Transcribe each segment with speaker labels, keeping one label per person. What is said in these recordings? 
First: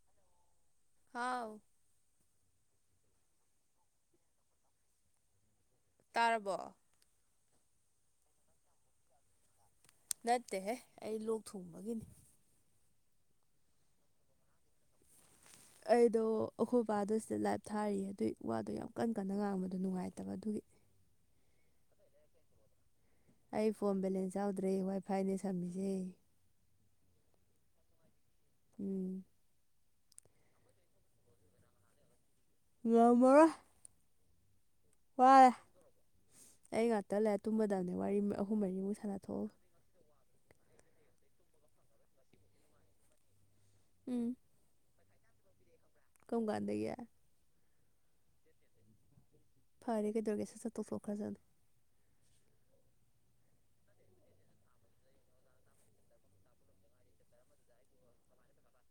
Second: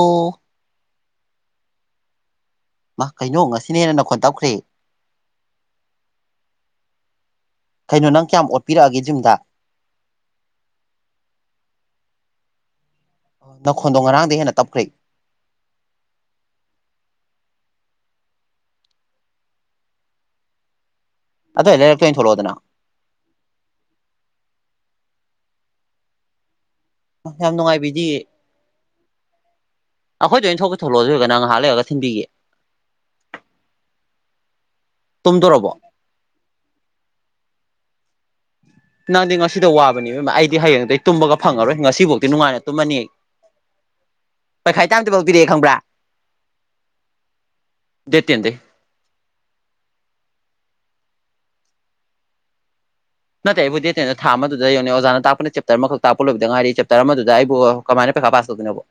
Speaker 1: ꯑꯣ
Speaker 2: ꯍꯥꯎ
Speaker 1: ꯃꯥ ꯀꯩꯅꯣ ꯉꯁꯤꯅꯦꯅ ꯅꯈꯣꯟ ꯇꯧꯈ꯭ꯔꯦ
Speaker 2: ꯇꯥꯔꯕꯣ
Speaker 1: ꯀꯩꯅꯣ ꯅꯪ ꯀꯌꯥꯝ ꯑꯣꯠꯄꯤꯔꯛꯑꯒꯦ ꯖꯤꯝꯗ
Speaker 2: ꯅꯠꯇꯦꯍꯦ ꯑꯩ ꯂꯣꯛ ꯊꯨꯡꯕꯒꯤꯅꯤ
Speaker 1: ꯅꯈꯣꯟꯗꯣ ꯉꯔꯥꯡꯗꯒꯤ ꯍꯦꯟꯅ ꯇꯞꯈ꯭ꯔꯦ
Speaker 2: ꯑꯩꯗꯣ ꯑꯩꯈꯣꯏ ꯕꯥꯗ ꯁꯤꯗ ꯂꯥꯏꯞ ꯊꯥꯔꯤꯌꯦ ꯑꯗꯨꯒꯤ ꯋꯥꯗꯣ ꯌꯥꯝ ꯀꯟ ꯀꯟꯅ ꯉꯥꯡꯕꯗꯣ ꯅꯨꯡꯉꯥꯏꯇꯕ ꯑꯗꯨꯒꯤ [inaudible]
Speaker 1: ꯑꯗꯣ ꯑꯦꯂꯔꯛꯇ ꯊꯂꯣꯗꯅꯥ
Speaker 2: ꯑꯩ ꯐꯣꯟ ꯕꯦꯂꯦꯟꯁ ꯌꯥꯎꯗ꯭ꯔꯦ ꯋꯥꯏꯐꯥꯏꯅꯦ ꯁꯝꯃꯤꯁꯦ
Speaker 1: ꯌꯥꯝ ꯅꯨꯡꯉꯥꯏꯕꯤꯗꯤ
Speaker 2: ꯎꯝ
Speaker 1: ꯑꯩꯈꯣꯏꯗꯣꯏ ꯑꯣꯏꯅꯅ ꯊꯣꯛꯄ ꯊꯣꯛꯂꯑꯣ ꯑꯗꯨꯏꯒ ꯅ ꯉꯥꯏꯍꯥꯛ ꯂꯩꯔꯒ ꯊꯤꯟꯕꯤꯒꯦ
Speaker 2: ꯅꯃꯃꯔꯣꯏ ꯋꯥꯔꯦ
Speaker 1: ꯇꯨꯝꯗꯣꯔꯕꯣ
Speaker 2: ꯑꯩ ꯉꯥꯛꯇ ꯂꯩ ꯇꯨꯝꯃꯗꯕꯅꯦ ꯋꯥꯔꯤ ꯑꯍꯨꯝ ꯃꯔꯤꯃꯨꯛ
Speaker 1: ꯅꯪꯗꯤ
Speaker 2: ꯁꯥꯟꯅꯊꯣꯛꯑꯒ
Speaker 1: ꯉꯁꯤꯗ ꯋꯥꯕꯅꯦꯕ ꯑꯩꯗꯤ ꯍꯌꯦꯡꯗꯤ ꯑꯩ ꯇꯨꯝꯕꯒ ꯐꯪꯉꯔꯣꯏ ꯉꯁꯤꯐꯥꯎꯗꯤꯤ ꯅꯨꯡꯉꯥꯏꯅ ꯇꯨꯝꯃꯅꯤ
Speaker 2: ꯎꯝ
Speaker 1: ꯇꯝ ꯄꯤꯔꯦ ꯈꯕ꯭ꯔꯥ
Speaker 2: ꯀꯣꯡꯒꯥꯟꯗꯒꯤ
Speaker 1: ꯗꯦꯠ ꯇꯦꯟꯗꯒꯤ
Speaker 2: ꯐꯔꯦ ꯀꯩꯗꯧꯒꯦꯁ ꯆꯠꯇꯣꯛꯊꯣꯛꯈ꯭ꯔꯖꯅ
Speaker 1: ꯅꯠꯇꯦ ꯑꯩꯕꯨ ꯗꯦꯠ ꯊꯥ ꯑꯃꯗ ꯌꯧꯅꯦ ꯑꯣꯖꯥꯅ ꯇꯥꯛꯄꯅ ꯆꯦꯞꯇꯔ ꯑꯃꯈꯛ ꯇꯥꯛꯄ ꯂꯣꯏꯕꯗꯥꯏꯔꯤ ꯆꯦꯞꯇꯔ ꯑꯃꯗꯨꯗ ꯑꯩꯕꯨ ꯀꯃꯥꯏ ꯍꯥꯕ ꯑꯗꯨꯅꯕꯣ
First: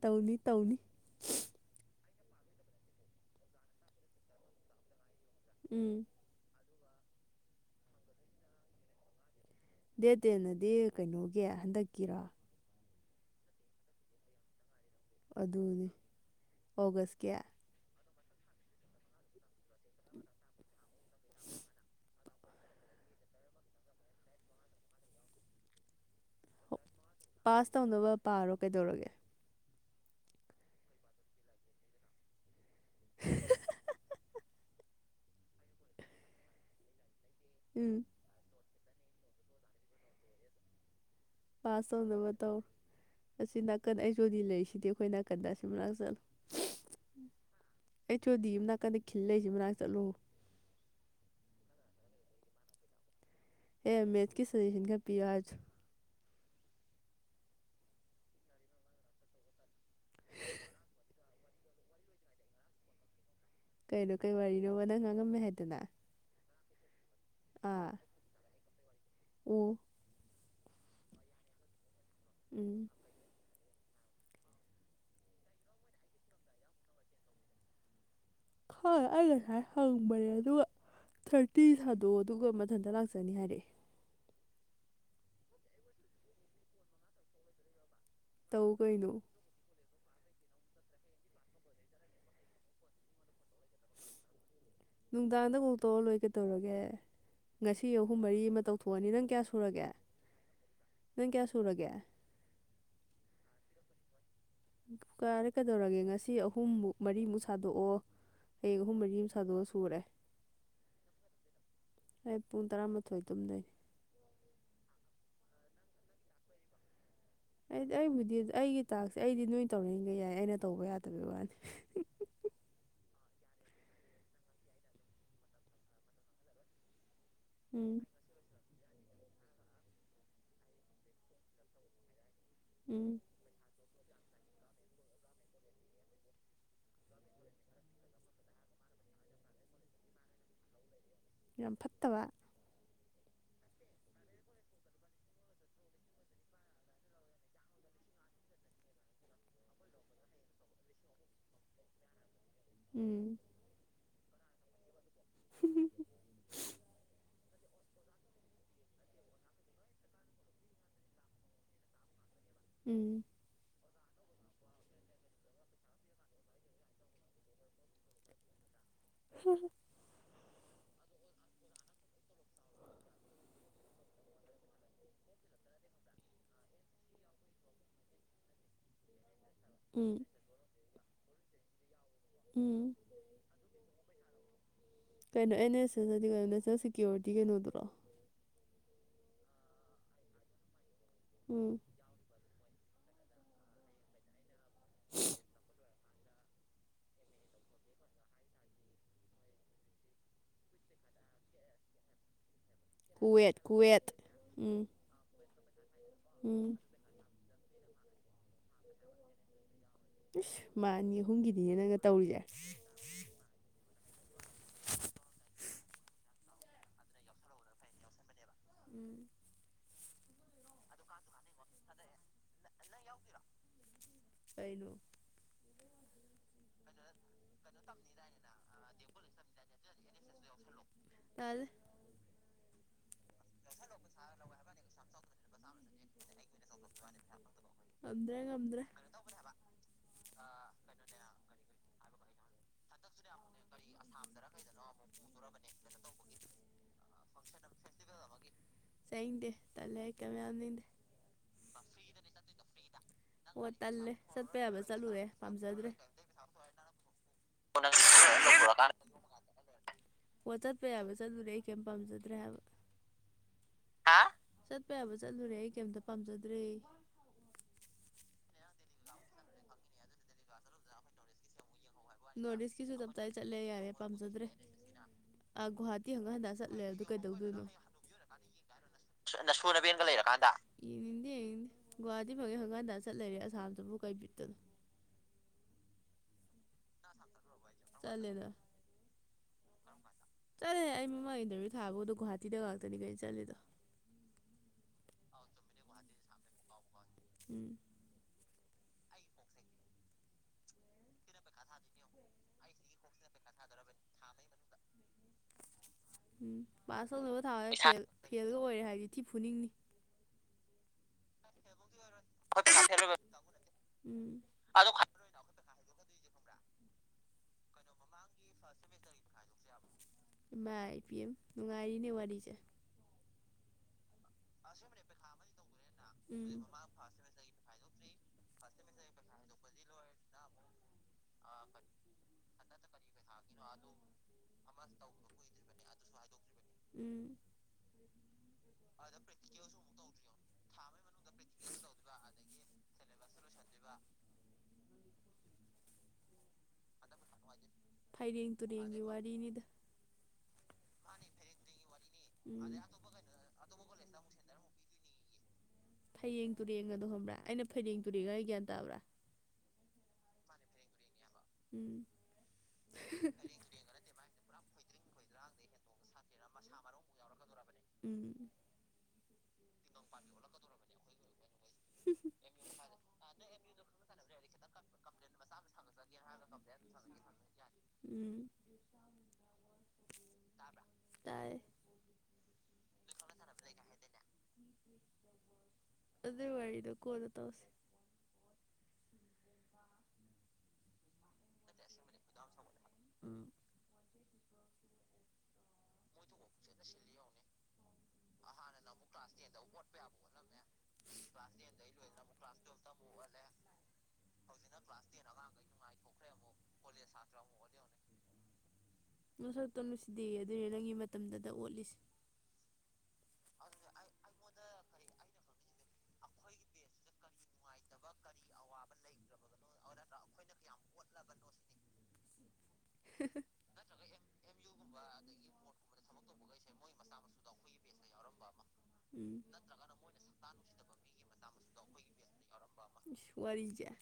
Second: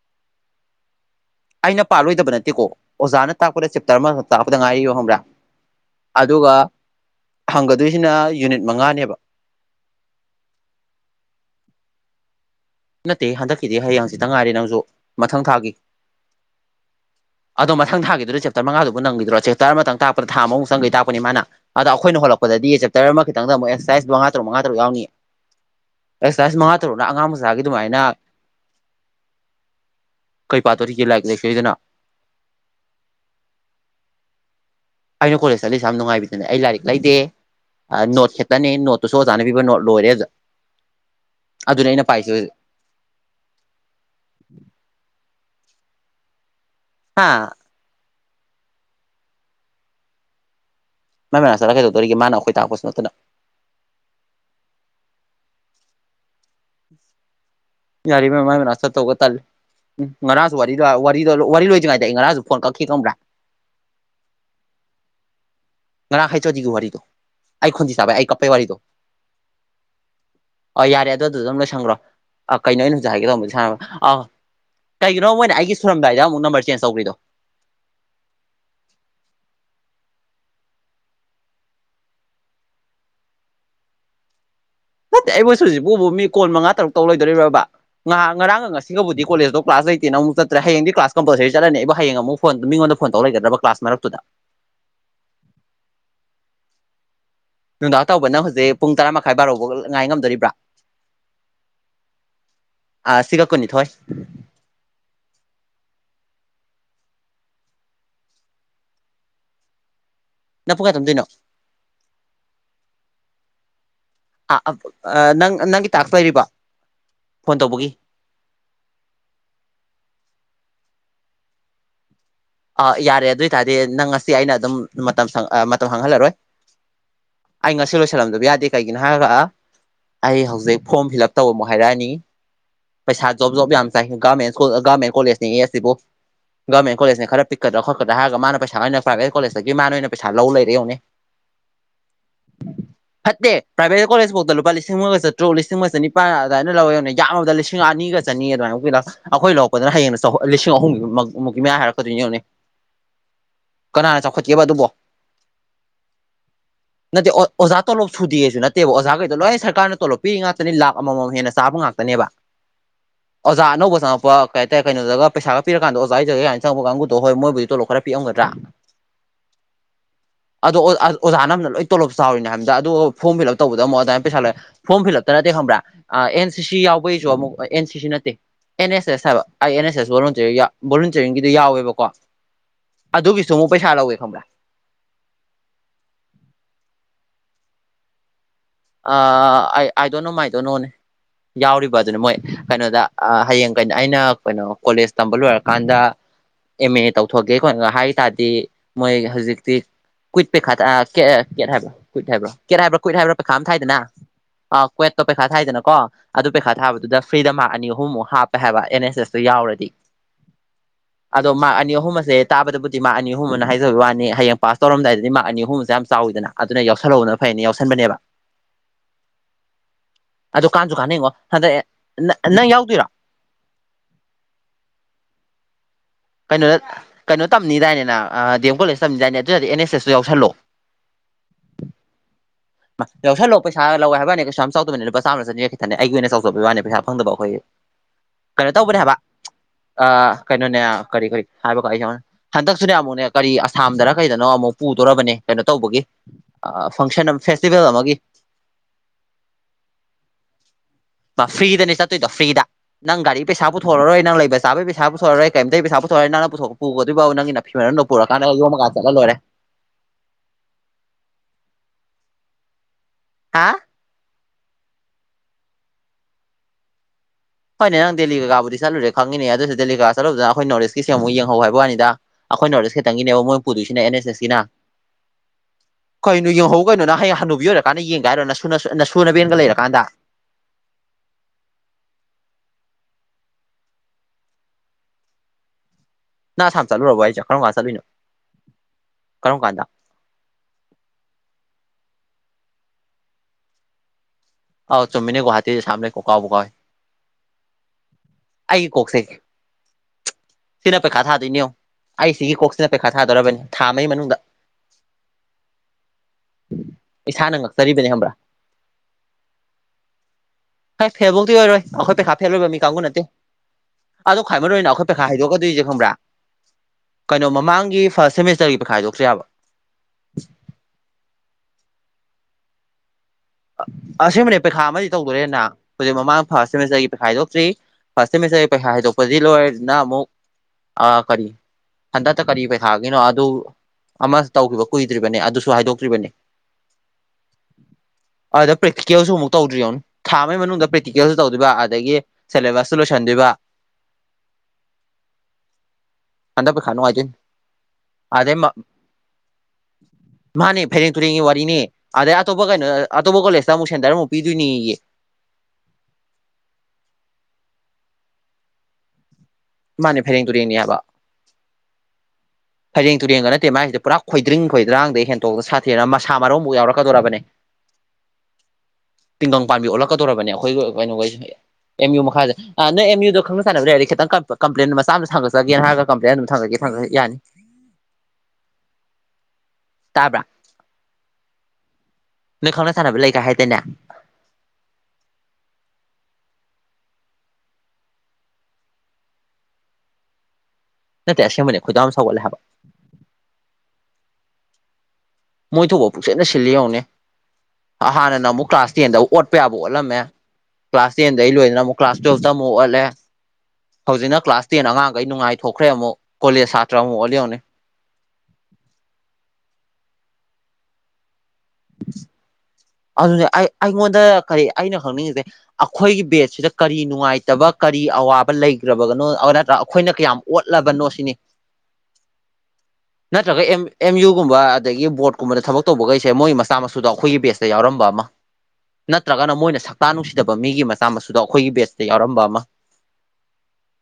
Speaker 2: ꯇꯧꯅꯤ ꯇꯧꯅꯤ
Speaker 1: ꯑꯩꯅ ꯄꯥꯜꯂꯣꯏꯗꯕ ꯅꯠꯇꯦꯀꯣ ꯑꯣꯖꯥꯅ ꯇꯥꯛꯄꯗ ꯆꯦꯞꯇꯔ ꯑꯃꯛ ꯇꯥꯛꯄꯗ ꯉꯥꯏꯔꯤꯌꯣ ꯍꯪꯕ꯭ꯔꯥ
Speaker 2: ꯎꯝ
Speaker 1: ꯑꯗꯨꯒ ꯍꯪꯒꯗꯣꯏꯁꯤꯅ ꯌꯨꯅꯤꯠ ꯃꯉꯥꯅꯦꯕ
Speaker 2: ꯗꯦꯠ ꯇꯦꯟꯅꯗꯤ ꯀꯩꯅꯣꯒꯤ ꯍꯟꯗꯛꯀꯤꯔ
Speaker 1: ꯅꯠꯇꯦ ꯍꯟꯗꯛꯀꯤꯗꯤ ꯍꯌꯦꯡꯁꯤꯇ ꯉꯥꯏꯔꯦ ꯅꯪꯁꯨ ꯃꯊꯪ ꯊꯥꯒꯤ
Speaker 2: ꯑꯗꯨꯅꯤ ꯑꯣꯒꯁꯀꯤ
Speaker 1: ꯑꯗꯣ ꯃꯊꯪ ꯊꯥꯒꯤ ꯑꯗꯨꯗ ꯆꯦꯞꯇꯔ ꯃꯉꯥꯗꯨꯕꯨ ꯅꯪꯈꯤꯗ꯭ꯔꯣ ꯆꯦꯞꯇꯔ ꯑꯃꯇꯪꯥꯛꯄꯗ ꯊꯥ ꯃꯨ ꯆꯪꯒꯩ ꯇꯥꯛꯄꯅꯤ ꯃꯥꯅ ꯑꯗ ꯑꯩꯈꯣꯏꯅ ꯍꯣꯂꯛꯄꯗꯗꯤ ꯆꯦꯞꯇꯔ ꯈꯤꯪꯨꯛꯁ ꯃꯉ ꯇꯔꯨ ꯃꯉꯥꯔꯨ ꯌꯥꯎꯅꯤ
Speaker 2: [unintelligible]
Speaker 1: ꯑꯩꯁ ꯃꯉꯥ ꯇ꯭ꯔꯣꯅ
Speaker 2: ꯄꯥꯁ ꯇꯧꯅꯕ ꯄꯥꯔꯣ ꯀꯩꯗꯧꯔꯒꯦ
Speaker 1: ꯀꯩ ꯄꯥꯠꯇꯣꯔꯤꯒꯦ ꯂꯥꯏꯔꯤꯛ ꯂꯩ ꯁꯣꯏꯗꯅ
Speaker 2: [unintelligible]
Speaker 1: ꯑꯩꯅ ꯀꯣꯂꯦꯖ ꯆꯠꯂꯤꯁꯦ ꯌꯥꯝ ꯅꯨꯡꯉꯥꯏꯕꯗꯨꯅꯦ ꯑꯩ ꯂꯥꯏꯔꯤꯛ ꯂꯩꯇꯦ
Speaker 2: ꯎꯝ
Speaker 1: ꯅꯣꯠ ꯈꯦꯠꯇꯅꯦ ꯅꯣꯠ ꯁꯨꯣꯖꯥꯅ ꯐꯤꯕ ꯂꯣꯏꯔꯦꯖ
Speaker 2: ꯄꯥꯁ ꯇꯧꯅꯕ ꯇꯧ ꯑꯁꯤ ꯅꯥꯀꯟ ꯑꯩꯁꯨꯗꯤ ꯂꯩꯁꯤꯗꯤ ꯑꯩꯈꯣꯏ ꯅꯥꯀꯟ ꯀꯗꯁꯨ ꯃꯛꯁꯜ
Speaker 1: ꯍꯥꯥ
Speaker 2: ꯑꯩ ꯊꯣꯏꯗꯤ ꯅꯥꯀꯟꯗ ꯈꯤꯜ ꯂꯩꯔꯤꯁꯦ ꯃꯅꯥꯛ ꯆꯠꯂꯣ
Speaker 1: ꯃꯥꯏ ꯃꯅꯥ ꯆꯠꯂꯒ ꯀꯩꯗꯧꯗꯧꯔꯤꯦ ꯃꯥꯅ ꯑꯩꯈꯣꯏ ꯇꯥꯛꯄꯁꯨ ꯅꯠꯇꯅ
Speaker 2: ꯑꯦ ꯑꯃꯦꯁꯀꯤ ꯁꯖꯤꯦꯁꯟ ꯀ ꯄꯌꯥꯖ
Speaker 1: ꯌꯥꯔꯤ ꯃꯃ ꯔꯁꯇꯧꯒ ꯇꯜ ꯎꯝ ꯉꯔꯥꯡꯁꯨ ꯋꯥꯔꯤꯗ ꯋꯥꯔꯤ ꯂꯣꯏꯁꯤꯉꯥꯏ ꯇ ꯑꯩ ꯉꯔꯥꯡꯁꯨ ꯐꯣꯟ ꯀꯛꯈꯤ ꯈꯪꯝꯕ꯭ꯔꯥ
Speaker 2: ꯀꯩꯅꯣ ꯀꯩ ꯋꯥꯔꯤꯅꯣꯕ ꯅꯪ ꯉꯥꯡꯉꯝꯃꯦ ꯍꯥꯏꯗꯅ
Speaker 1: ꯉꯔꯥ ꯈꯩ ꯆꯣꯖꯤꯒ ꯋꯥꯔꯤꯗ ꯑꯩ
Speaker 2: ꯑꯥ
Speaker 1: ꯈꯣꯟꯟꯖꯤ ꯆꯥꯕ ꯑꯩ ꯀꯞꯄꯦ ꯋꯥꯔꯤꯗ
Speaker 2: ꯑꯣ
Speaker 1: ꯑꯣ ꯌꯥꯔꯦ ꯑꯗꯨ ꯑꯗꯨ ꯑꯗꯨꯝ ꯂꯣꯏꯁꯪꯈ꯭ꯔꯣ ꯑ
Speaker 2: ꯎꯝ
Speaker 1: ꯀꯩꯅꯣ ꯑꯩꯅ ꯍꯧꯖꯤꯛ ꯍꯥꯏꯒꯦ ꯇꯧꯕ ꯁꯥꯟꯅꯕ ꯑ ꯀꯩꯒꯤꯅꯣ ꯃꯣꯏꯅ ꯑꯩꯒꯤ ꯁꯨꯔꯝꯗꯥꯏꯗ ꯑꯃꯨꯛ ꯅꯝꯕꯔ ꯆꯦꯟꯖ ꯇꯧ꯭ꯔꯤꯗꯣ
Speaker 2: ꯍ ꯑꯩ ꯉꯁꯥꯏ ꯍꯪꯕꯅꯦ ꯑꯗꯨꯒ ꯊꯥꯔꯇꯤ ꯊꯥꯗꯣꯛꯑꯣ ꯑꯗꯨꯒ ꯃꯊꯟꯇ ꯂꯥꯛꯆꯅꯤ ꯍꯥꯏꯔꯛꯑꯦ
Speaker 1: ꯅꯠꯇꯦ ꯑꯩꯕꯨꯁꯨ ꯍꯧꯖꯤꯛꯄꯨꯕꯨ ꯃꯤ ꯀꯣꯟ ꯃꯉꯥ ꯇꯔꯨꯛ ꯇꯧ ꯂꯩꯣꯏꯗꯣꯔꯤꯕꯔꯕ ꯉꯍ ꯉꯔꯥꯡꯒ
Speaker 2: ꯇꯧ ꯀꯩꯅꯣ
Speaker 1: ꯉꯁꯤꯒꯕꯨꯗꯤ ꯀꯣꯂꯦꯖꯇꯣ ꯀ꯭ꯂꯥꯁ ꯂꯩꯇ ꯀꯩꯅꯣ ꯑꯃꯨꯛ ꯆꯠꯇ꯭ꯔꯦꯌꯦꯡꯗꯤ ꯀ꯭ꯂꯥꯁ ꯀꯝꯄꯜꯁꯔꯤ ꯆꯠꯂꯅꯤꯕꯕꯨ ꯍꯌꯦꯡ ꯑꯃꯨꯛ ꯐꯣꯟ ꯃꯤꯉꯣꯟꯗ ꯐꯣꯟ ꯇꯧꯔ ꯂꯩꯒꯗꯕ ꯀ꯭ꯂꯥꯁ ꯃꯔꯛꯇꯨꯗ
Speaker 2: ꯅꯨꯡꯗꯥꯡꯗ ꯀꯜ ꯇꯧꯔ ꯂꯣꯏ ꯀꯩ ꯇꯧꯔꯒꯦ
Speaker 1: ꯅꯨꯡꯗꯥꯡ ꯇꯧꯕꯅ ꯍꯧꯖꯤꯛ ꯄꯨꯡ ꯇꯔꯥ ꯃꯈꯥꯏ ꯕꯥꯔꯣꯐꯥꯎ ꯉꯥꯏ ꯉꯝꯗꯣꯔꯤꯕ꯭ꯔꯥ
Speaker 2: ꯅꯣꯏ ꯀꯌꯥ ꯁꯨꯔꯒꯌꯥ
Speaker 1: ꯑꯥ ꯁꯤꯒ ꯀꯣꯅꯤ ꯍꯣꯏ
Speaker 2: ꯀ ꯀꯩꯗꯧꯔꯒꯦ ꯉꯁꯤ ꯑꯍꯨꯝꯃꯨꯛ ꯃꯔꯤꯃꯨꯛ ꯁꯥꯗꯣꯛꯑꯣ ꯑꯩ ꯑꯍꯨꯝ ꯃꯔꯤ ꯁꯥꯗꯣꯛꯑꯒ ꯁꯨꯔꯦ
Speaker 1: ꯅꯪ ꯄꯨꯡ ꯀꯌꯥ ꯇꯨꯝꯗꯣꯏꯅꯣ
Speaker 2: ꯑꯩ ꯄꯨꯡ ꯇꯔꯥꯃꯥꯊꯣꯏ ꯇꯨꯝꯗꯩ
Speaker 1: ꯅꯪ ꯅꯪꯒꯤ ꯇꯥꯛꯆꯔꯤꯕ
Speaker 2: ꯑꯩꯗꯤ ꯑꯩꯕꯨꯗꯤ ꯑꯩꯒꯤ ꯇꯥꯛꯁꯦ ꯑꯩꯗꯤ ꯅꯣꯏ ꯇꯧꯅꯤꯡꯅꯤꯡꯕ ꯌꯥꯏ ꯑꯩꯅ ꯇꯧꯕ ꯌꯥꯗꯕꯒꯤ ꯋꯥꯅꯤ
Speaker 1: ꯑ ꯌꯥꯔꯦ ꯑꯗꯨ ꯑꯣꯏꯇꯥꯔꯗꯤ ꯅꯪ ꯉꯁꯤ ꯑꯩꯅ ꯑꯗꯨꯝ ꯃꯇꯝ ꯃꯇꯝ ꯁꯥꯡꯍꯜꯂꯔꯣꯏ ꯑꯩ
Speaker 2: ꯎꯝ
Speaker 1: ꯉꯁꯤꯜꯣꯏꯁꯂꯂꯝꯗ ꯌꯥꯗꯤ ꯀꯩꯒꯤꯅꯣ ꯍꯥꯏꯔꯒ ꯑꯩ ꯍꯧꯖꯤꯛ ꯐꯣꯔꯝ ꯐꯤꯜ ꯑꯞ ꯇꯧꯕ ꯑꯃꯨꯛ ꯍꯥꯏꯔꯛꯑꯅꯤ
Speaker 2: ꯎꯝ
Speaker 1: ꯄꯩꯁꯥ ꯖꯣꯕ ꯖꯣꯕ ꯌꯥꯝ ꯆꯥꯏ ꯒꯃꯦꯟꯨꯜ ꯒꯃꯦꯟ ꯀꯣꯂꯦꯖꯅꯤꯉ ꯑꯁꯤꯕꯨ ꯒꯔꯃꯦꯟ ꯀꯣꯂꯦꯖꯅ ꯈꯔ ꯄꯛꯀꯗ꯭ꯔ ꯈꯣꯠꯀ꯭ꯔ ꯍꯥꯏꯔ ꯃꯥꯅꯩꯁꯥ ꯑꯣꯏꯅ ꯄ꯭ꯔꯥꯏꯚꯦꯠ ꯀꯣꯂꯦꯖꯇ ꯃꯥꯅ ꯑꯣꯏꯅ ꯄꯩꯁꯥ ꯂꯧ ꯂꯩꯔꯦꯡꯧꯅꯦ
Speaker 2: ꯌꯥꯝ ꯐꯠꯇꯕ
Speaker 1: ꯐꯠꯇꯦ ꯄ꯭ꯔꯥꯏꯚꯦꯠ ꯀꯣꯂꯦꯖ ꯐꯥꯎꯇ ꯂꯨꯄꯥ ꯂꯤꯁꯤꯡ ꯑꯃꯒ ꯆꯇ꯭ꯔꯨꯛ ꯂꯤꯁꯤꯡ ꯑꯃ ꯆꯅꯤꯄꯥꯥꯟ ꯑꯗꯨꯥꯏꯅ ꯂꯧꯧ ꯌꯥꯝꯃ ꯂꯤꯁꯤꯡ ꯑꯅꯤꯒ ꯆꯅꯤ ꯑꯗꯨꯃꯥꯏꯅ ꯀꯨ ꯑꯩꯈꯣꯏ ꯂꯧꯔꯛꯄꯗꯨꯅ ꯍꯌꯦꯡ ꯂꯤꯁꯤꯡ ꯑꯍꯨꯝꯒꯤ ꯃꯨꯛꯀꯤ ꯃꯌꯥ ꯍꯥꯏꯔꯛꯀꯗꯣꯏꯅꯤ ꯌꯦꯧꯅꯤ
Speaker 2: ꯎꯝ
Speaker 1: ꯀꯅꯥꯅ ꯆꯥꯎꯈꯠꯀꯦꯕ ꯑꯗꯨꯕꯣ
Speaker 2: ꯎ
Speaker 1: ꯍꯥꯏ ꯑꯣꯖꯥ ꯇꯣꯂꯣꯞ ꯁꯨꯗꯦꯁꯨ ꯅꯠꯇꯦꯕ ꯑꯣꯖꯥꯈꯩꯗ ꯂꯣꯏ ꯁꯔꯀꯥꯔꯅ ꯇꯣꯂꯣꯞ ꯄꯤꯔꯤ ꯉꯥꯛꯇꯅꯤ ꯂꯥꯛ ꯑꯃꯃꯝ ꯍꯦꯟꯅ ꯆꯥꯕ ꯉꯥꯛꯇꯅꯦꯕ
Speaker 2: ꯎꯝ
Speaker 1: ꯑꯣꯖꯥꯅꯣꯁ ꯆꯪꯉꯛ ꯀ ꯍꯥꯏꯇꯥꯥꯏ ꯀꯩꯅꯣꯗꯒ ꯄꯩꯁꯥꯒ ꯄꯤꯔꯥꯟꯗ ꯑꯣꯖꯥꯖꯒ ꯀꯥꯏꯅꯪꯉꯄ ꯀꯥꯡꯕꯨꯣ ꯍꯣꯏꯕꯨꯗꯤꯣꯂꯞ ꯈꯔ ꯄꯤꯔꯝꯒ꯭ꯔꯥ
Speaker 2: ꯍꯝ
Speaker 1: ꯑꯗꯣ ꯑꯣꯖꯥꯅ ꯑꯃꯅ ꯂꯣꯏ ꯇꯣꯂꯣꯞ ꯆꯥꯎꯔꯤꯅꯦ ꯍꯥꯏꯕꯗ ꯑꯣ ꯐꯣꯝ ꯐꯤꯜ ꯑꯞ ꯇꯧꯕꯗ ꯑꯃꯨꯛ ꯑꯣꯖꯥꯅ ꯄꯩꯁꯥ ꯂꯩꯔꯦ ꯐꯣꯝ ꯐꯤꯜ ꯑꯞ ꯅꯠꯇꯦ ꯈꯪꯕ꯭ꯔꯥ ꯑꯦꯟ ꯁꯤ ꯁꯤ ꯌꯥꯎꯕꯩꯁꯨ ꯑꯃꯨꯛ ꯍꯣꯏ ꯑꯦꯟ ꯁꯤ ꯁꯤ ꯅꯠꯇꯦ ꯑꯦꯟ ꯑꯦꯁ ꯑꯦꯁ ꯍꯥꯏꯕ ꯑꯩ ꯑꯦꯟ ꯑꯦꯁ ꯑꯦꯁ
Speaker 2: ꯎꯝ
Speaker 1: ꯚꯣꯂꯨꯇꯤꯌꯔꯤꯡ ꯕꯣꯂꯨꯇꯤꯌꯔꯤꯡꯒꯤꯗꯤ ꯌꯥꯎꯋꯦꯕꯀꯣ
Speaker 2: ꯎꯝ
Speaker 1: ꯑꯗꯨꯒꯤꯁꯨ ꯑꯃꯨꯛ ꯄꯩꯁꯥ ꯂꯧꯋꯦ ꯈꯪꯕ꯭ꯔꯥ
Speaker 2: ꯀꯩꯅꯣ ꯑꯦꯟ ꯑꯦꯁ ꯑꯦꯁꯗꯤ ꯀꯩꯅꯣ ꯅꯦꯁꯅꯦꯜ ꯁꯤꯦꯀ꯭ꯌꯨꯔꯤꯇꯤ ꯀꯩꯅꯣꯗꯨꯔꯣ
Speaker 1: ꯑ ꯑꯩ ꯑꯗꯣꯏꯅꯨ ꯃꯥꯏꯗꯣꯅꯣꯅꯦ
Speaker 2: ꯎꯝ
Speaker 1: ꯌꯥꯎꯔꯤꯕ ꯑꯗꯨꯅꯤ ꯃꯣꯏ ꯀꯩꯅꯣꯗ ꯍꯌꯦꯡ ꯀꯩꯅꯣ ꯑꯩꯅ ꯀꯩꯅꯣ ꯀꯣꯂꯦꯖ ꯇꯝꯕ ꯂꯣꯏꯔꯀꯥꯟꯗ ꯑꯦꯝ ꯑꯦ ꯇꯧꯊꯣꯛꯀꯦ ꯀꯣꯏꯅ ꯍꯥꯏ ꯇꯥꯔꯗꯤ ꯃꯣꯏ ꯍꯧꯖꯤꯛꯇꯤ ꯀꯨꯏꯠꯄꯩꯈꯥꯦꯠ ꯍꯥꯏꯕ꯭ꯔꯣ ꯀꯨꯏꯠ ꯍꯥꯏꯕ꯭ꯔꯣ ꯀꯦꯠ ꯍꯥꯏꯕ꯭ꯔꯥ ꯀ꯭ꯋꯠ ꯍꯥꯏꯕ꯭ꯔꯥ ꯄꯩꯈꯥ
Speaker 2: ꯀꯨꯋꯦꯠ
Speaker 1: ꯑꯃ ꯊꯥꯏꯗꯅ
Speaker 2: ꯀꯨꯋꯦꯠ ꯎꯝ
Speaker 1: ꯑꯥ ꯀ꯭ꯋꯦꯠꯇꯣ ꯄꯩꯈꯥ ꯊꯥꯏꯗꯅꯀꯣ ꯑꯗꯨ
Speaker 2: ꯎꯝ
Speaker 1: ꯄꯩꯈꯥ ꯊꯥꯕꯗꯨꯗ ꯐ꯭ꯔꯤꯗ ꯃꯍꯥꯛ ꯑꯅꯤ ꯑꯍꯨꯝꯃꯨꯛ ꯍꯥꯞꯄꯦ ꯍꯥꯏꯕ ꯑꯦꯟ ꯑꯦꯁ ꯑꯦꯁꯇꯨ ꯌꯥꯎꯔꯗꯤ
Speaker 2: ꯃꯥ ꯑꯅꯤ
Speaker 1: ꯑꯗꯣ ꯃ
Speaker 2: ꯑꯍꯨꯝꯒꯤꯅꯤꯅꯦ
Speaker 1: ꯑꯅꯤ
Speaker 2: ꯅꯪꯅ
Speaker 1: ꯑꯍꯨꯝ ꯑꯁꯦ
Speaker 2: ꯇꯧꯔꯤꯁꯦ
Speaker 1: ꯇꯥꯕꯗꯕꯨꯗꯤ ꯃꯥ ꯑꯅꯤ ꯑꯍꯨꯝꯅ ꯍꯥꯏ ꯕ ꯋꯥꯅꯤ ꯍꯌꯦꯡ ꯄꯥꯁ ꯇꯧꯔꯝꯗꯥꯏꯗꯗꯤ ꯃꯥꯔ ꯑꯅꯤ ꯑꯍꯨꯝ ꯑꯃꯁꯨ ꯌꯥꯝ ꯆꯥꯎꯋꯤꯗꯅ ꯑꯗꯨꯅ ꯌꯥꯎꯁꯜꯍꯧꯕꯕꯅ ꯐꯩꯅ ꯌꯥꯎꯁꯟꯕꯅꯦꯕ
Speaker 2: ꯎꯝ
Speaker 1: ꯑꯗꯨ ꯀꯥꯟꯁꯨ ꯀꯥꯟꯅꯤꯡꯩꯉꯣ ꯍꯟꯗꯛ ꯅꯪ ꯌꯥꯎꯗꯣꯏꯔꯥ
Speaker 2: ꯇꯅ
Speaker 1: ꯀꯩꯅꯣꯗ ꯀꯩꯅꯣ ꯇꯝꯅꯤꯗꯥꯏꯅꯤꯅ ꯗꯤ ꯑꯦꯝ ꯀꯣꯂꯦꯖ ꯇꯝꯅꯤꯗꯥꯏꯅꯦ ꯑꯗꯨꯅꯗꯤ ꯑꯦꯟ ꯑꯦꯁ ꯑꯦꯁꯁꯨ ꯌꯥꯎꯁꯜꯂꯣ
Speaker 2: ꯇꯜꯂꯦ
Speaker 1: ꯌꯥꯎꯁꯥ ꯂ ꯄꯩꯁꯥ ꯂꯧ ꯍꯥꯏꯅꯤ ꯀꯩꯥꯝ ꯆꯥꯎꯗꯃꯤꯅ ꯂꯄꯥ ꯆꯥꯝꯈꯤ ꯑꯩꯒꯤ ꯑꯣꯏꯅ ꯕꯥꯅꯤ ꯄꯩꯁꯥ ꯐꯪꯗꯕ ꯑꯩꯈꯣꯏ
Speaker 2: ꯉꯝꯗ꯭ꯔꯦ
Speaker 1: ꯀꯩꯅꯣ
Speaker 2: ꯉꯝꯗ꯭ꯔꯦ
Speaker 1: ꯇꯧꯕꯅꯦ ꯍꯥꯏꯕ ꯑ ꯀꯩꯅꯣꯅꯦ ꯀꯔꯤ ꯀꯔꯤ ꯍꯥꯏꯕ ꯀꯛꯁꯤ ꯍꯟꯗꯛꯁꯨꯅꯦ ꯑꯃꯨꯛꯅꯦ ꯀꯔꯤ ꯑꯁꯥꯝꯗꯔ ꯀꯩꯗꯅꯣ ꯑꯃꯨꯛ ꯄꯨꯗꯣꯔꯔꯕꯅꯦ ꯀꯩꯅꯣ ꯇꯧꯕꯒꯤ ꯐꯪꯁꯟ ꯑꯃ ꯐꯦꯁꯇꯤꯚꯦꯜ ꯂꯃꯒꯤ
Speaker 2: ꯁꯩꯗꯦ ꯇꯂꯦ ꯀꯃꯗꯗꯦ
Speaker 1: ꯐ꯭ꯔꯔꯤꯗꯅꯦ ꯆꯠꯣꯏꯣ ꯐ꯭ꯔꯔꯤꯗ ꯅꯪꯒꯥꯔꯤ
Speaker 2: ꯑꯣ
Speaker 1: ꯄꯩꯁꯥ
Speaker 2: ꯇꯜꯂꯦ
Speaker 1: ꯄꯨꯊꯣꯔꯔ
Speaker 2: ꯆꯠꯄ
Speaker 1: ꯅꯪꯕꯩꯁꯥ
Speaker 2: ꯌꯥꯕ ꯆꯠꯂꯨꯔꯦ
Speaker 1: ꯄꯨꯊꯛꯔ
Speaker 2: ꯄꯥꯝꯖꯗ꯭ꯔꯦ
Speaker 1: ꯀꯩꯝꯇꯒꯤꯩꯁꯥ ꯄꯨꯊꯣꯔꯛꯔ ꯅꯪꯅꯣꯛ ꯄꯨꯒꯗꯣꯏꯕ ꯅꯪꯒꯤ ꯅꯅꯥꯄꯤꯔꯅꯤ ꯔ ꯄꯨꯣ ꯂꯥꯛ ꯆꯂ ꯂꯣꯔꯦ
Speaker 2: ꯑꯣ ꯆꯠꯄ ꯌꯥꯕ ꯆꯠꯂꯗꯤ ꯑꯩ ꯀꯩꯝ ꯄꯥꯝꯖꯗ꯭ꯔꯦ ꯍꯥꯏꯕ
Speaker 1: ꯍꯥ
Speaker 2: ꯆꯠꯄ ꯌꯥꯕ ꯆꯠꯂꯨꯔꯦ ꯑꯩ ꯀꯩꯝꯇ ꯄꯥꯝꯖꯗ꯭ꯔꯦ
Speaker 1: ꯍꯣꯏꯅꯦ ꯅꯪ ꯗꯦꯜꯂꯤ ꯀꯥꯕꯨꯗꯤ ꯆꯠꯂꯨꯔꯦ ꯈꯪꯉꯤꯅꯦ ꯑꯗꯨꯗꯤ ꯗꯦꯜꯂꯤ ꯀꯥ ꯆꯠꯂꯨꯗ ꯑꯩꯈꯣꯏ ꯅꯣꯔꯠ ꯏꯁꯀꯤꯁꯤ ꯑꯃꯨꯛ ꯌꯦꯡꯍꯧ ꯍꯥꯏꯕ ꯋꯥꯅꯤ
Speaker 2: ꯅꯣꯔꯠ
Speaker 1: ꯑꯩꯈꯣꯏꯅ ꯑꯣꯔꯗ
Speaker 2: ꯏꯁꯀꯤꯁꯨ ꯇꯞꯇꯥꯏ
Speaker 1: ꯈꯤꯇꯪꯒꯤꯅꯦꯕ
Speaker 2: ꯆꯠꯂꯦ
Speaker 1: ꯃꯣꯏꯅ
Speaker 2: ꯌꯥꯔꯦ
Speaker 1: ꯄꯨꯗꯣꯏꯁꯤꯅꯦ ꯑꯦꯟ ꯑꯦꯁ ꯑꯦꯁ
Speaker 2: ꯄꯥꯝꯖꯗ꯭ꯔꯦ
Speaker 1: ꯁꯤꯅ
Speaker 2: ꯒꯨꯍꯥꯇꯤ ꯍꯪꯒꯠ
Speaker 1: ꯍꯣꯏꯅ
Speaker 2: ꯍꯟꯗ ꯆꯠ
Speaker 1: ꯌꯦꯡꯍꯧ
Speaker 2: ꯂꯩꯔꯦ
Speaker 1: ꯀꯩꯅꯣ
Speaker 2: ꯑꯗꯨ
Speaker 1: ꯅ ꯍꯌꯦꯡ ꯍꯅꯨꯕꯤ
Speaker 2: ꯀꯩꯗꯧꯗꯣꯏꯅꯣ
Speaker 1: ꯑꯣꯏꯔꯀꯥꯟꯗ ꯌꯦꯡꯒ ꯍꯥꯏꯔꯣ ꯅꯁꯨꯨ ꯅꯕꯦꯟꯒ ꯂꯩꯔꯀꯥꯟꯗ
Speaker 2: ꯒ ꯑꯃꯛꯀꯤ ꯍꯪꯒꯥꯥꯟꯗ ꯆꯠ ꯂꯩꯔꯦ ꯑꯁꯥꯝꯗꯨꯕꯨ ꯀꯩꯕꯤꯠꯇꯅꯣ
Speaker 1: ꯅꯁ ꯆꯠꯂꯨꯔꯕ ꯑꯩꯁꯦ ꯀꯔꯝ ꯀꯥꯟꯗ ꯆꯠꯂꯨꯏꯅꯣ
Speaker 2: ꯆꯠꯂꯦꯗ
Speaker 1: ꯀꯔꯝ ꯀꯥꯟꯗ
Speaker 2: ꯆꯠꯂꯦ ꯑꯩ ꯃꯃꯥ ꯏꯟꯇꯔꯚꯤꯌꯨ ꯊꯥꯕꯗꯣ ꯒꯨꯍꯥꯇꯤꯗ ꯉꯥꯛꯇꯅꯤ ꯀꯩꯅ ꯆꯠꯂꯦꯗꯣ
Speaker 1: ꯑꯥꯎ ꯆꯨꯝꯃꯤꯅꯤꯒꯍꯇꯤ ꯁꯝꯅ ꯀꯣꯀꯥꯎ ꯕꯨꯀꯥꯋꯣꯏ
Speaker 2: ꯎꯝ
Speaker 1: ꯑꯩꯒꯤ ꯀꯣꯛꯁꯦ ꯁꯤꯅ ꯄꯩꯈꯥ ꯊꯥꯗꯣꯏꯅꯦꯣ ꯑꯩ ꯁꯤꯒꯤ ꯀꯣꯛꯁꯤꯅ ꯄꯩꯈꯥ ꯊꯥꯗꯣꯔꯔꯕꯅꯤ ꯊꯥ ꯑꯃꯒꯤ ꯃꯅꯨꯡꯗ
Speaker 2: [inaudible] ꯎꯝ ꯄꯥꯁ ꯇꯧꯅꯕ
Speaker 1: ꯏꯁꯥꯅ
Speaker 2: ꯊꯥꯗ
Speaker 1: ꯉꯛꯆꯔꯤꯕꯅꯤ ꯈꯪꯕ꯭ꯔꯥ
Speaker 2: ꯐꯦꯜꯒ ꯑꯣꯏꯔꯦ ꯍꯥꯏꯕꯗꯤ ꯊꯤ ꯐꯨꯅꯤꯡꯅꯤ
Speaker 1: ꯍꯣꯏ ꯐꯦꯕꯧꯗꯤꯤ ꯑꯣꯏꯔꯣꯏ ꯑꯩꯈꯣꯏ ꯄꯩꯈꯥ ꯐꯦꯜꯂꯣꯏꯕ ꯃꯤ ꯀꯥꯡꯕꯨ ꯅꯠꯇꯦ
Speaker 2: ꯎꯝ
Speaker 1: ꯑꯗꯣ ꯈ꯭ꯥꯏꯏ ꯃꯔꯨ ꯑꯣꯏꯅ ꯑꯩꯈꯣꯏ ꯄꯩꯈꯥ ꯍꯥꯏꯗꯣꯛꯀꯗꯣꯏꯔꯤꯁꯦ ꯈꯪꯕ꯭ꯔꯥ ꯀꯩꯅꯣ ꯃꯃꯥꯡꯒꯤ ꯐꯥꯔꯁ ꯁꯦꯃꯤꯁꯇꯔꯒꯤ ꯄꯩꯈꯥꯏꯗꯣꯛꯇ꯭ꯔ ꯌꯥꯕ
Speaker 2: ꯏ ꯄꯤꯑꯦꯝ ꯅꯅꯨꯡꯉꯔꯤꯅꯦ ꯋꯥꯔꯤꯔꯤꯁ
Speaker 1: ꯑꯁꯦꯡꯕꯅꯦ ꯄꯩꯈꯥ ꯑꯃꯗꯤ ꯇꯧꯗꯣꯔꯦꯅ ꯍꯧꯖꯤꯛ ꯃꯃꯥꯡꯗ
Speaker 2: ꯎꯝ
Speaker 1: ꯐꯥꯔꯁꯠ ꯁꯦꯃꯤꯁꯇꯔꯒꯤ ꯄꯩꯈꯥꯗꯣꯛꯇ꯭ꯔꯤ ꯐꯁꯦꯁ ꯄꯩꯁꯥ ꯍꯥꯏꯗꯣꯛꯄꯗꯤ ꯂꯣꯏꯗꯅ ꯑꯃꯨꯛ ꯑ ꯀꯔꯤ ꯍꯟꯗꯛꯇ ꯀꯔꯤ ꯄꯩꯁꯥꯒꯤꯅꯣ ꯑꯗꯨ ꯑꯃ ꯇꯧꯈꯤꯕ ꯀꯨꯏꯗ꯭ꯔꯤꯕꯅꯦ ꯑꯗꯨꯁꯨ ꯍꯥꯏꯗꯣꯛꯇ꯭ꯔꯤꯕꯅꯤ
Speaker 2: ꯎꯝ
Speaker 1: ꯑꯗ ꯄ ꯀꯌꯥ ꯇꯧꯗ꯭ꯔꯤ ꯌꯧ ꯊꯥ ꯑꯃꯒꯤ ꯃꯅꯨꯡꯗ ꯄ꯭ꯔꯦꯛꯇꯤꯀꯦꯜꯁꯨ ꯇꯧꯗꯣꯏꯕ ꯑꯗꯒꯤ ꯁꯦꯂꯦꯕꯁꯇ ꯂꯣꯏꯁꯤꯟꯗꯣꯏꯕ
Speaker 2: [unintelligible]
Speaker 1: ꯑꯗ ꯄ
Speaker 2: ꯐꯔꯤ ꯇꯔꯤ ꯋꯥꯔꯤꯅꯤꯗ
Speaker 1: ꯃꯥꯅꯦ ꯐꯦꯔꯦꯡ ꯇꯨꯔꯦꯡꯒꯤ ꯋꯥꯔꯤꯅꯤ ꯑꯗꯩ ꯑꯇꯣꯞꯄ
Speaker 2: ꯎꯝ
Speaker 1: ꯀꯩꯅꯣ ꯑꯇꯣꯞꯄ ꯀꯣꯂꯦꯖꯇ ꯑꯃꯨꯛ ꯁꯦꯟꯗꯔ ꯑꯃꯨꯛ ꯄꯤꯗꯣꯏꯅꯤꯌꯦ
Speaker 2: ꯇꯔꯤꯒ ꯍ ꯀ ꯇꯕꯔ
Speaker 1: ꯃꯥꯅꯦ ꯐꯦꯔꯦꯡ ꯇꯨꯔꯦꯡꯅꯦ ꯍꯥꯏꯕ
Speaker 2: ꯎꯝ
Speaker 1: ꯐꯔꯦꯡ ꯇꯨꯔꯦꯡꯒ ꯅꯠꯇꯦ ꯃꯥꯒꯤꯁꯤꯗ ꯄꯨꯔꯥ ꯈꯣꯏꯗ꯭ꯔꯤꯡ ꯑꯩꯈꯣꯏ ꯗꯔꯥꯡꯗꯒꯤꯩ ꯍꯦꯟꯇꯣꯛꯇ ꯁꯥꯊꯤꯔꯅ ꯃꯁꯥ ꯃꯔꯣꯐꯥꯎ ꯌꯥꯎꯔꯛꯀꯗꯣꯔꯔꯕꯅꯦ
Speaker 2: ꯎꯝ
Speaker 1: ꯇꯤꯡꯒꯪ ꯄꯥꯝꯕꯤ ꯑꯣꯜꯂꯛꯀꯗꯧꯔꯕꯅꯦ ꯑꯩꯈꯣꯏ ꯀꯩꯅꯣ ꯑꯦꯝ ꯌꯨ ꯃꯈꯥꯁꯦ ꯅꯪ ꯑꯦꯝ ꯌꯨꯗ ꯈꯪ ꯁꯥꯟꯅꯕ ꯂꯩꯔꯗꯤꯈꯤꯇꯪ ꯀꯝꯄ꯭ꯂꯦꯟ ꯃꯆꯥ ꯑꯃ ꯊꯥꯡꯒꯆꯒꯦꯅ ꯍꯥꯏꯔꯒꯝꯄ꯭ꯂꯦꯟ ꯑꯗꯨꯝ ꯊꯥꯡꯖꯒꯦ ꯊꯖ ꯌꯥꯅꯤ
Speaker 2: ꯎꯝ
Speaker 1: ꯇꯥꯕ꯭ꯔꯥ
Speaker 2: ꯇꯥꯏ
Speaker 1: ꯅꯪ ꯈꯪꯅ ꯁꯥꯟꯅꯕ ꯂꯩꯒ ꯍꯥꯏꯗꯅꯦ
Speaker 2: ꯗ ꯀꯣꯗ ꯇꯁꯤ
Speaker 1: ꯅ ꯇꯁꯦ ꯃꯅꯦ ꯈꯣꯗ ꯑꯃ ꯁꯕ ꯍꯥꯏꯕ
Speaker 2: ꯎꯝ
Speaker 1: ꯃꯣꯏ ꯊꯕ ꯄꯨꯛꯆꯦꯟꯅ ꯁꯤꯜꯂꯤ ꯌꯦꯧꯉꯅꯦ ꯍꯥꯟꯅꯅ ꯑꯃꯨꯛ ꯀ꯭ꯂꯥꯁ ꯇꯦꯟꯗ ꯑꯣꯠꯄ ꯌꯥꯕ ꯑꯣꯠꯂꯝꯃꯦ ꯀ꯭ꯂꯥꯁ ꯇꯦꯟꯗꯒꯤꯩ ꯂꯣꯏꯗꯅ ꯑꯃꯨꯛ ꯀ꯭ꯂꯥꯁ ꯇꯨꯌꯦꯜꯞꯇ ꯑꯃꯨꯛ ꯑꯣꯠꯂꯦ ꯍꯧꯖꯤꯛꯅ ꯀ꯭ꯂꯥꯁ ꯇꯦꯟ ꯑꯉꯥꯡꯈꯩ ꯅꯨꯡꯉꯥꯏꯊꯣꯛꯈ꯭ꯔꯦ ꯑꯃꯨꯛ ꯀꯣꯂꯦꯖ ꯁꯥꯇ꯭ꯔ ꯑꯃꯨꯛ ꯑꯣꯂꯤꯧꯅꯤ
Speaker 2: ꯃ ꯁꯛꯇꯧꯅꯨꯁꯤꯗꯤ ꯑꯗꯨꯅꯦ ꯅꯪꯒꯤ ꯃꯇꯝꯗꯨꯇ ꯑꯣꯠꯂꯤꯁꯦ
Speaker 1: ꯑꯗꯨꯅꯦ ꯑꯩ ꯑꯩꯉꯣꯟꯗ ꯀꯔꯤ ꯑꯩꯅ ꯈꯪꯅꯤꯡꯉꯤꯁꯦ ꯑꯩꯈꯣꯏꯒꯤ ꯕꯦꯠꯁꯤꯗ ꯀꯔꯤ ꯅꯨꯡꯉꯥꯏꯇꯕ ꯀꯔꯤ ꯑꯋꯥꯕ ꯂꯩꯈ꯭ꯔꯕꯒꯅꯣ ꯅꯠꯇ꯭ꯔ ꯑꯩꯈꯣꯏꯅ ꯀꯌꯥꯝ ꯑꯣꯠꯂꯕꯅꯣ ꯁꯤꯅꯤ ꯅꯠꯇ꯭ꯔꯒ ꯑ ꯑꯦꯝ ꯌꯨꯒꯨꯝꯕ ꯑꯗꯒꯤ ꯕꯣꯔꯠꯀꯨꯝꯕꯗ ꯊꯕꯛ ꯇꯧꯕꯈꯩꯁꯦ ꯃꯣꯏ ꯃꯁ ꯆꯥꯃꯁꯨꯗꯣ ꯑꯩꯈꯣꯏꯒꯤ ꯕꯦꯁꯇ ꯌꯥꯎꯔꯝꯕ ꯑꯃ
Speaker 2: ꯎꯝ
Speaker 1: ꯅꯠꯇ꯭ꯔꯒꯅ ꯃꯣꯏꯅ ꯁꯥꯛꯛꯇꯇꯥ ꯅꯨꯡꯁꯤꯗꯕ ꯃꯤꯒꯤ ꯃꯆꯥ ꯃꯁꯨꯗꯣ ꯑꯩꯈꯣꯏꯒꯤ ꯕꯦꯁꯇ ꯌꯥꯎꯔꯝꯕ ꯑꯃ
Speaker 2: ꯄꯤꯖꯌꯥ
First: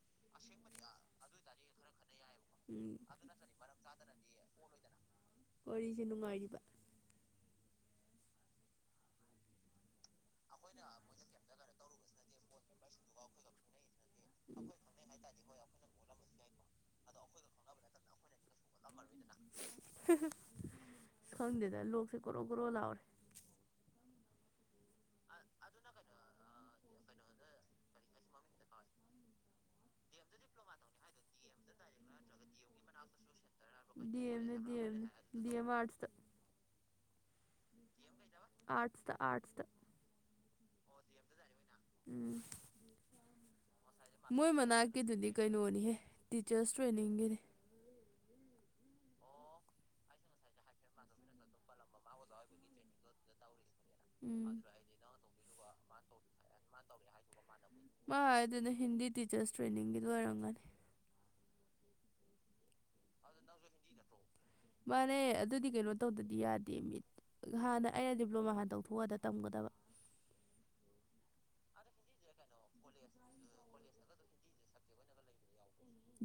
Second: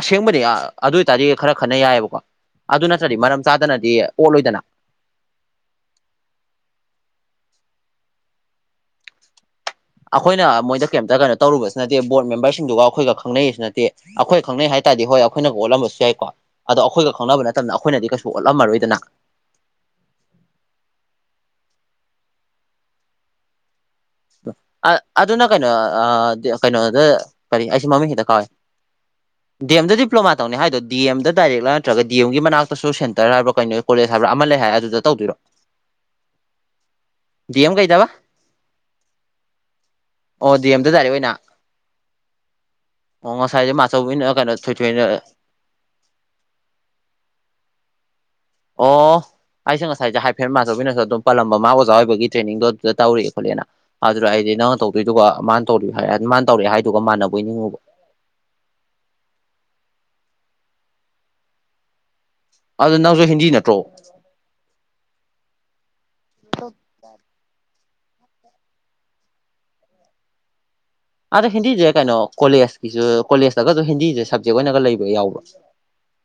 Speaker 1: ꯑꯁꯦꯡꯕꯅꯦ ꯑꯗꯨ ꯑꯣꯏꯇꯥꯔꯗꯤ ꯈꯔ ꯈꯅ ꯌꯥꯏꯑꯕꯀꯣ ꯑꯗꯨ
Speaker 2: ꯎꯝ
Speaker 1: ꯅꯠꯇ꯭ꯔꯗꯤ ꯃꯔꯝ ꯆꯥꯗꯅꯗꯤ ꯑꯣꯠꯂꯣꯏꯗꯅ
Speaker 2: ꯋꯥꯔꯤꯁꯦ ꯅꯨꯡꯉꯥꯏꯔꯤꯕ
Speaker 1: ꯑꯩꯈꯣꯏꯅ ꯃꯣꯏꯗ ꯀꯩꯝꯇ ꯀꯩꯅꯣ ꯇꯧꯔꯨꯕꯁꯨ ꯅꯠꯇꯦ ꯕꯣꯔꯗ ꯃꯦꯝꯕꯔꯁꯤꯡꯗꯨꯒ ꯑꯩꯈꯣꯏꯒ ꯈꯪꯅꯩꯁꯨ ꯅꯠꯇꯦ ꯑꯩꯈꯣꯏ ꯈꯪꯅꯩ ꯍꯥꯏꯇꯥꯔꯦ ꯗꯤ ꯍꯣꯏ ꯑꯩꯈꯣꯏꯅꯒ ꯑꯣꯜꯂꯝꯕꯁꯨ ꯌꯥꯏꯀꯣ ꯑꯗꯣ ꯑꯩꯈꯣꯏꯒ ꯈꯪꯅꯕ ꯅ ꯃꯇꯝꯗ ꯑꯩꯈꯣꯏꯅꯗꯤ ꯀꯩꯁꯨ ꯑꯣꯜꯂꯝꯃꯔꯣꯏꯗꯅ
Speaker 2: ꯈꯪꯗꯦꯗ ꯂꯣꯛꯁꯦ ꯀꯣꯔꯣ ꯣꯔꯣ ꯂꯥꯎꯑꯣꯔꯦ
Speaker 1: ꯑꯗꯨꯅ ꯀꯩꯅꯣ ꯀꯩꯅꯣꯗ ꯀꯔꯤ ꯑꯩꯁ ꯃꯃꯤꯡꯁꯤꯗ ꯀꯥꯎꯋꯦ ꯗꯤ ꯑꯦꯝꯗ ꯗꯤꯄ꯭ꯂꯣꯃꯥ ꯇꯧꯅꯤ ꯍꯥꯏꯗꯣ ꯗꯤ ꯑꯦꯝꯗ ꯗꯥꯏꯔꯦꯛꯂ ꯅꯠꯇ꯭ꯔꯒ ꯗꯤ ꯑꯦꯝꯒꯤ ꯃꯅꯥꯛꯇꯁꯨ ꯁꯦꯟꯇꯔ ꯍꯥꯏ ꯀꯩꯅꯣ ꯀꯣꯂꯦꯖ ꯍꯥꯏꯕ꯭ꯔꯥ ꯑꯃ
Speaker 2: ꯦꯝꯅꯦ
Speaker 1: ꯂꯩ ꯑꯗꯨꯗ ꯇꯧꯗꯣꯏꯔꯣ
Speaker 2: ꯗꯤꯅꯤ ꯋꯥꯁ
Speaker 1: ꯑꯦꯝ ꯀꯩꯗꯕ
Speaker 2: ꯑꯠꯁꯇ ꯑꯥꯠꯁ
Speaker 1: ꯑꯣꯗꯤ ꯑꯝꯇ ꯇꯥꯔꯦ ꯑꯣꯏꯅ
Speaker 2: ꯎꯝ
Speaker 1: ꯑꯣꯉ ꯍꯥꯏꯦ
Speaker 2: ꯃꯣꯏ ꯃꯅꯥꯛꯀꯤꯗꯨꯗꯤ ꯀꯩꯅꯣꯅꯤꯍꯦ ꯇꯤꯆꯔꯁ ꯇ꯭ꯔꯦꯅꯤꯡꯒꯤꯅꯤ
Speaker 1: ꯑꯣ ꯑꯩꯁꯦ ꯉꯁꯥꯏꯁꯦ ꯍꯥꯏꯐꯦꯠ ꯃꯥꯖꯕꯤꯅꯁꯨ ꯑꯗꯨꯝ ꯄꯜꯂꯝꯕ ꯃꯥ ꯑꯣꯖꯥ ꯑꯣꯏꯕꯒꯤ ꯇ꯭ꯔꯦꯅꯤꯡꯗꯣ ꯑꯗꯨꯗ ꯇꯧꯔꯑꯦ ꯈꯣꯠꯂꯦꯅ ꯑꯗꯨꯗ
Speaker 2: ꯎꯝ
Speaker 1: ꯑꯩꯗꯤ ꯅꯪꯅ ꯇꯧꯗꯣꯏꯗꯨꯒ ꯃꯥꯅ ꯇꯧ ꯃꯥꯅ ꯇꯧꯔꯛꯑꯦ ꯍꯥꯏꯗꯨꯒ ꯃꯥꯟꯅꯕꯣꯏ ꯅꯤꯡꯉꯨꯕ
Speaker 2: ꯃꯥ ꯑꯗꯨꯅ ꯍꯤꯟꯗꯤ ꯇꯤꯆꯔꯁ ꯇ꯭ꯔꯦꯅꯤꯡꯒꯤ ꯑꯣꯏꯔꯝꯒꯅꯤ
Speaker 1: ꯑꯗꯨ ꯅꯪꯁꯨ ꯍꯤꯟꯗꯤ ꯅꯠꯇ꯭ꯔꯣ
Speaker 2: ꯃꯥꯅꯦ ꯑꯗꯨꯗꯤ ꯀꯩꯅꯣ ꯇꯧꯗꯗꯤ ꯌꯥꯗꯦ ꯃꯤꯠ ꯍꯥꯟꯅ ꯑꯩꯅ ꯗꯤꯄ꯭ꯂꯣꯃꯥ ꯍꯥꯟꯅ ꯇꯧꯊꯣꯛꯑꯗ ꯇꯝꯒꯗꯕ
Speaker 1: ꯑꯗ ꯍꯤꯟꯗꯤꯁꯦ ꯀꯩꯅꯣ ꯀꯣꯂꯦꯖꯀꯤꯁꯨ ꯀꯣꯂꯦꯖꯇꯒꯁꯨ ꯍꯤꯟꯗꯤꯁꯦ ꯁꯕꯖꯦꯛ ꯑꯣꯏꯅꯒ ꯂꯩꯕ ꯌꯥꯎꯕ꯭ꯔ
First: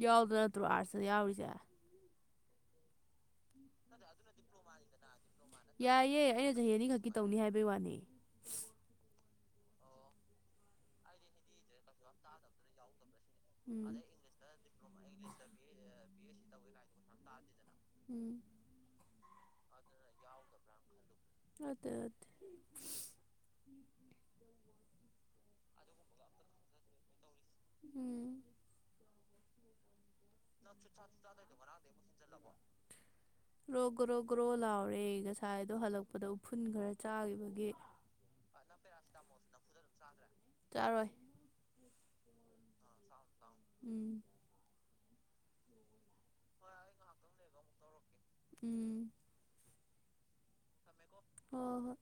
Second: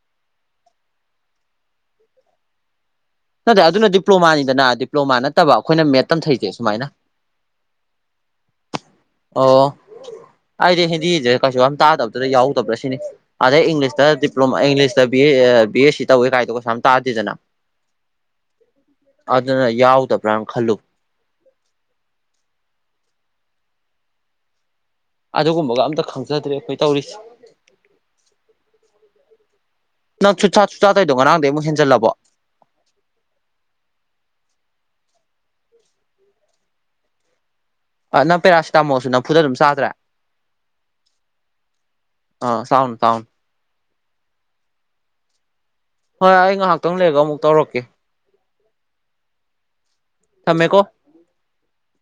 Speaker 2: ꯌꯥꯎꯗ ꯅꯠꯇ꯭ꯔꯣ ꯑꯥꯔꯁꯤꯗ ꯌꯥꯎꯔꯤꯁꯦ
Speaker 1: ꯅꯠꯇꯦ ꯑꯗꯨꯅ ꯗꯤꯄ꯭ꯂꯣꯃꯥꯅꯤꯗꯅ ꯗꯤꯄ꯭ꯂꯣꯃꯥ ꯅ
Speaker 2: ꯌꯥꯏꯌꯦꯦ ꯑꯩꯅ ꯆꯍꯤ ꯑꯅꯤꯈꯛꯀꯤ ꯇꯧꯅꯤ ꯍꯥꯏꯕꯩ ꯋꯥꯅꯤ
Speaker 1: ꯑꯣ ꯑꯩꯗꯤ ꯍꯤꯟꯗꯤꯁꯦ ꯀꯩꯁꯨ ꯌꯥꯝ ꯇꯥꯗꯕꯗꯨꯗ ꯌꯥꯎꯗꯕ꯭ꯔꯥ ꯁꯤꯅꯤ ꯑꯗꯩ
Speaker 2: ꯎꯝ
Speaker 1: ꯏꯪꯂꯤꯁꯇ ꯗꯤꯄ꯭ꯂꯣꯃꯥ ꯏꯪꯂꯤꯁꯇ ꯕꯤ ꯑꯦꯁ ꯁꯤ ꯇꯧꯋꯦ ꯀꯥꯏꯗꯣ ꯀꯩꯁꯥꯝ ꯇꯥꯗꯦꯗꯅ
Speaker 2: ꯎꯝ
Speaker 1: ꯑꯗꯨꯅ ꯌꯥꯎꯗꯕ꯭ꯔꯥꯅ ꯈꯜꯂꯨ
Speaker 2: ꯑꯗꯨ ꯑꯗꯨ
Speaker 1: ꯑꯗꯨꯒꯨꯝꯕꯒ ꯑꯝꯇ ꯈꯪꯖꯗ꯭ꯔꯦ ꯑꯩꯈꯣꯏ ꯇꯧꯔꯤꯁꯦ
Speaker 2: ꯎꯝ
Speaker 1: ꯅꯪ ꯆꯨꯆꯥꯥ ꯆꯨꯆꯥꯥꯗꯩꯗꯣ ꯉꯔꯥꯡꯗꯒꯤꯩ ꯑꯃꯨꯛ ꯍꯦꯟꯖꯜꯂꯕ
Speaker 2: ꯍꯣꯔꯦ ꯉꯁꯥꯏꯗꯣ ꯍꯜꯂꯛꯄꯗ ꯎꯐꯨꯟ ꯈꯔ ꯆꯥꯈꯤꯕꯒꯤ
Speaker 1: ꯑ ꯅꯪ ꯄꯦꯔꯥꯁꯤꯇꯥꯃꯣꯜꯁꯨ ꯅꯝꯐꯨꯗ ꯑꯗꯨꯝ ꯆꯥꯗ꯭ꯔꯦ
Speaker 2: ꯆꯥꯔꯣꯏ
Speaker 1: ꯑ ꯁꯥꯎꯅ ꯇꯥꯎꯟ
Speaker 2: ꯎꯝ
Speaker 1: ꯍꯣꯏ ꯑꯩ ꯉꯥꯏꯍꯥꯛꯇꯪ ꯂꯩꯔꯒ ꯑꯃꯨꯛ ꯇꯧꯔꯛꯀꯦ
Speaker 2: ꯎꯝ
Speaker 1: ꯊꯃꯦ ꯀꯣ
Speaker 2: ꯑꯣ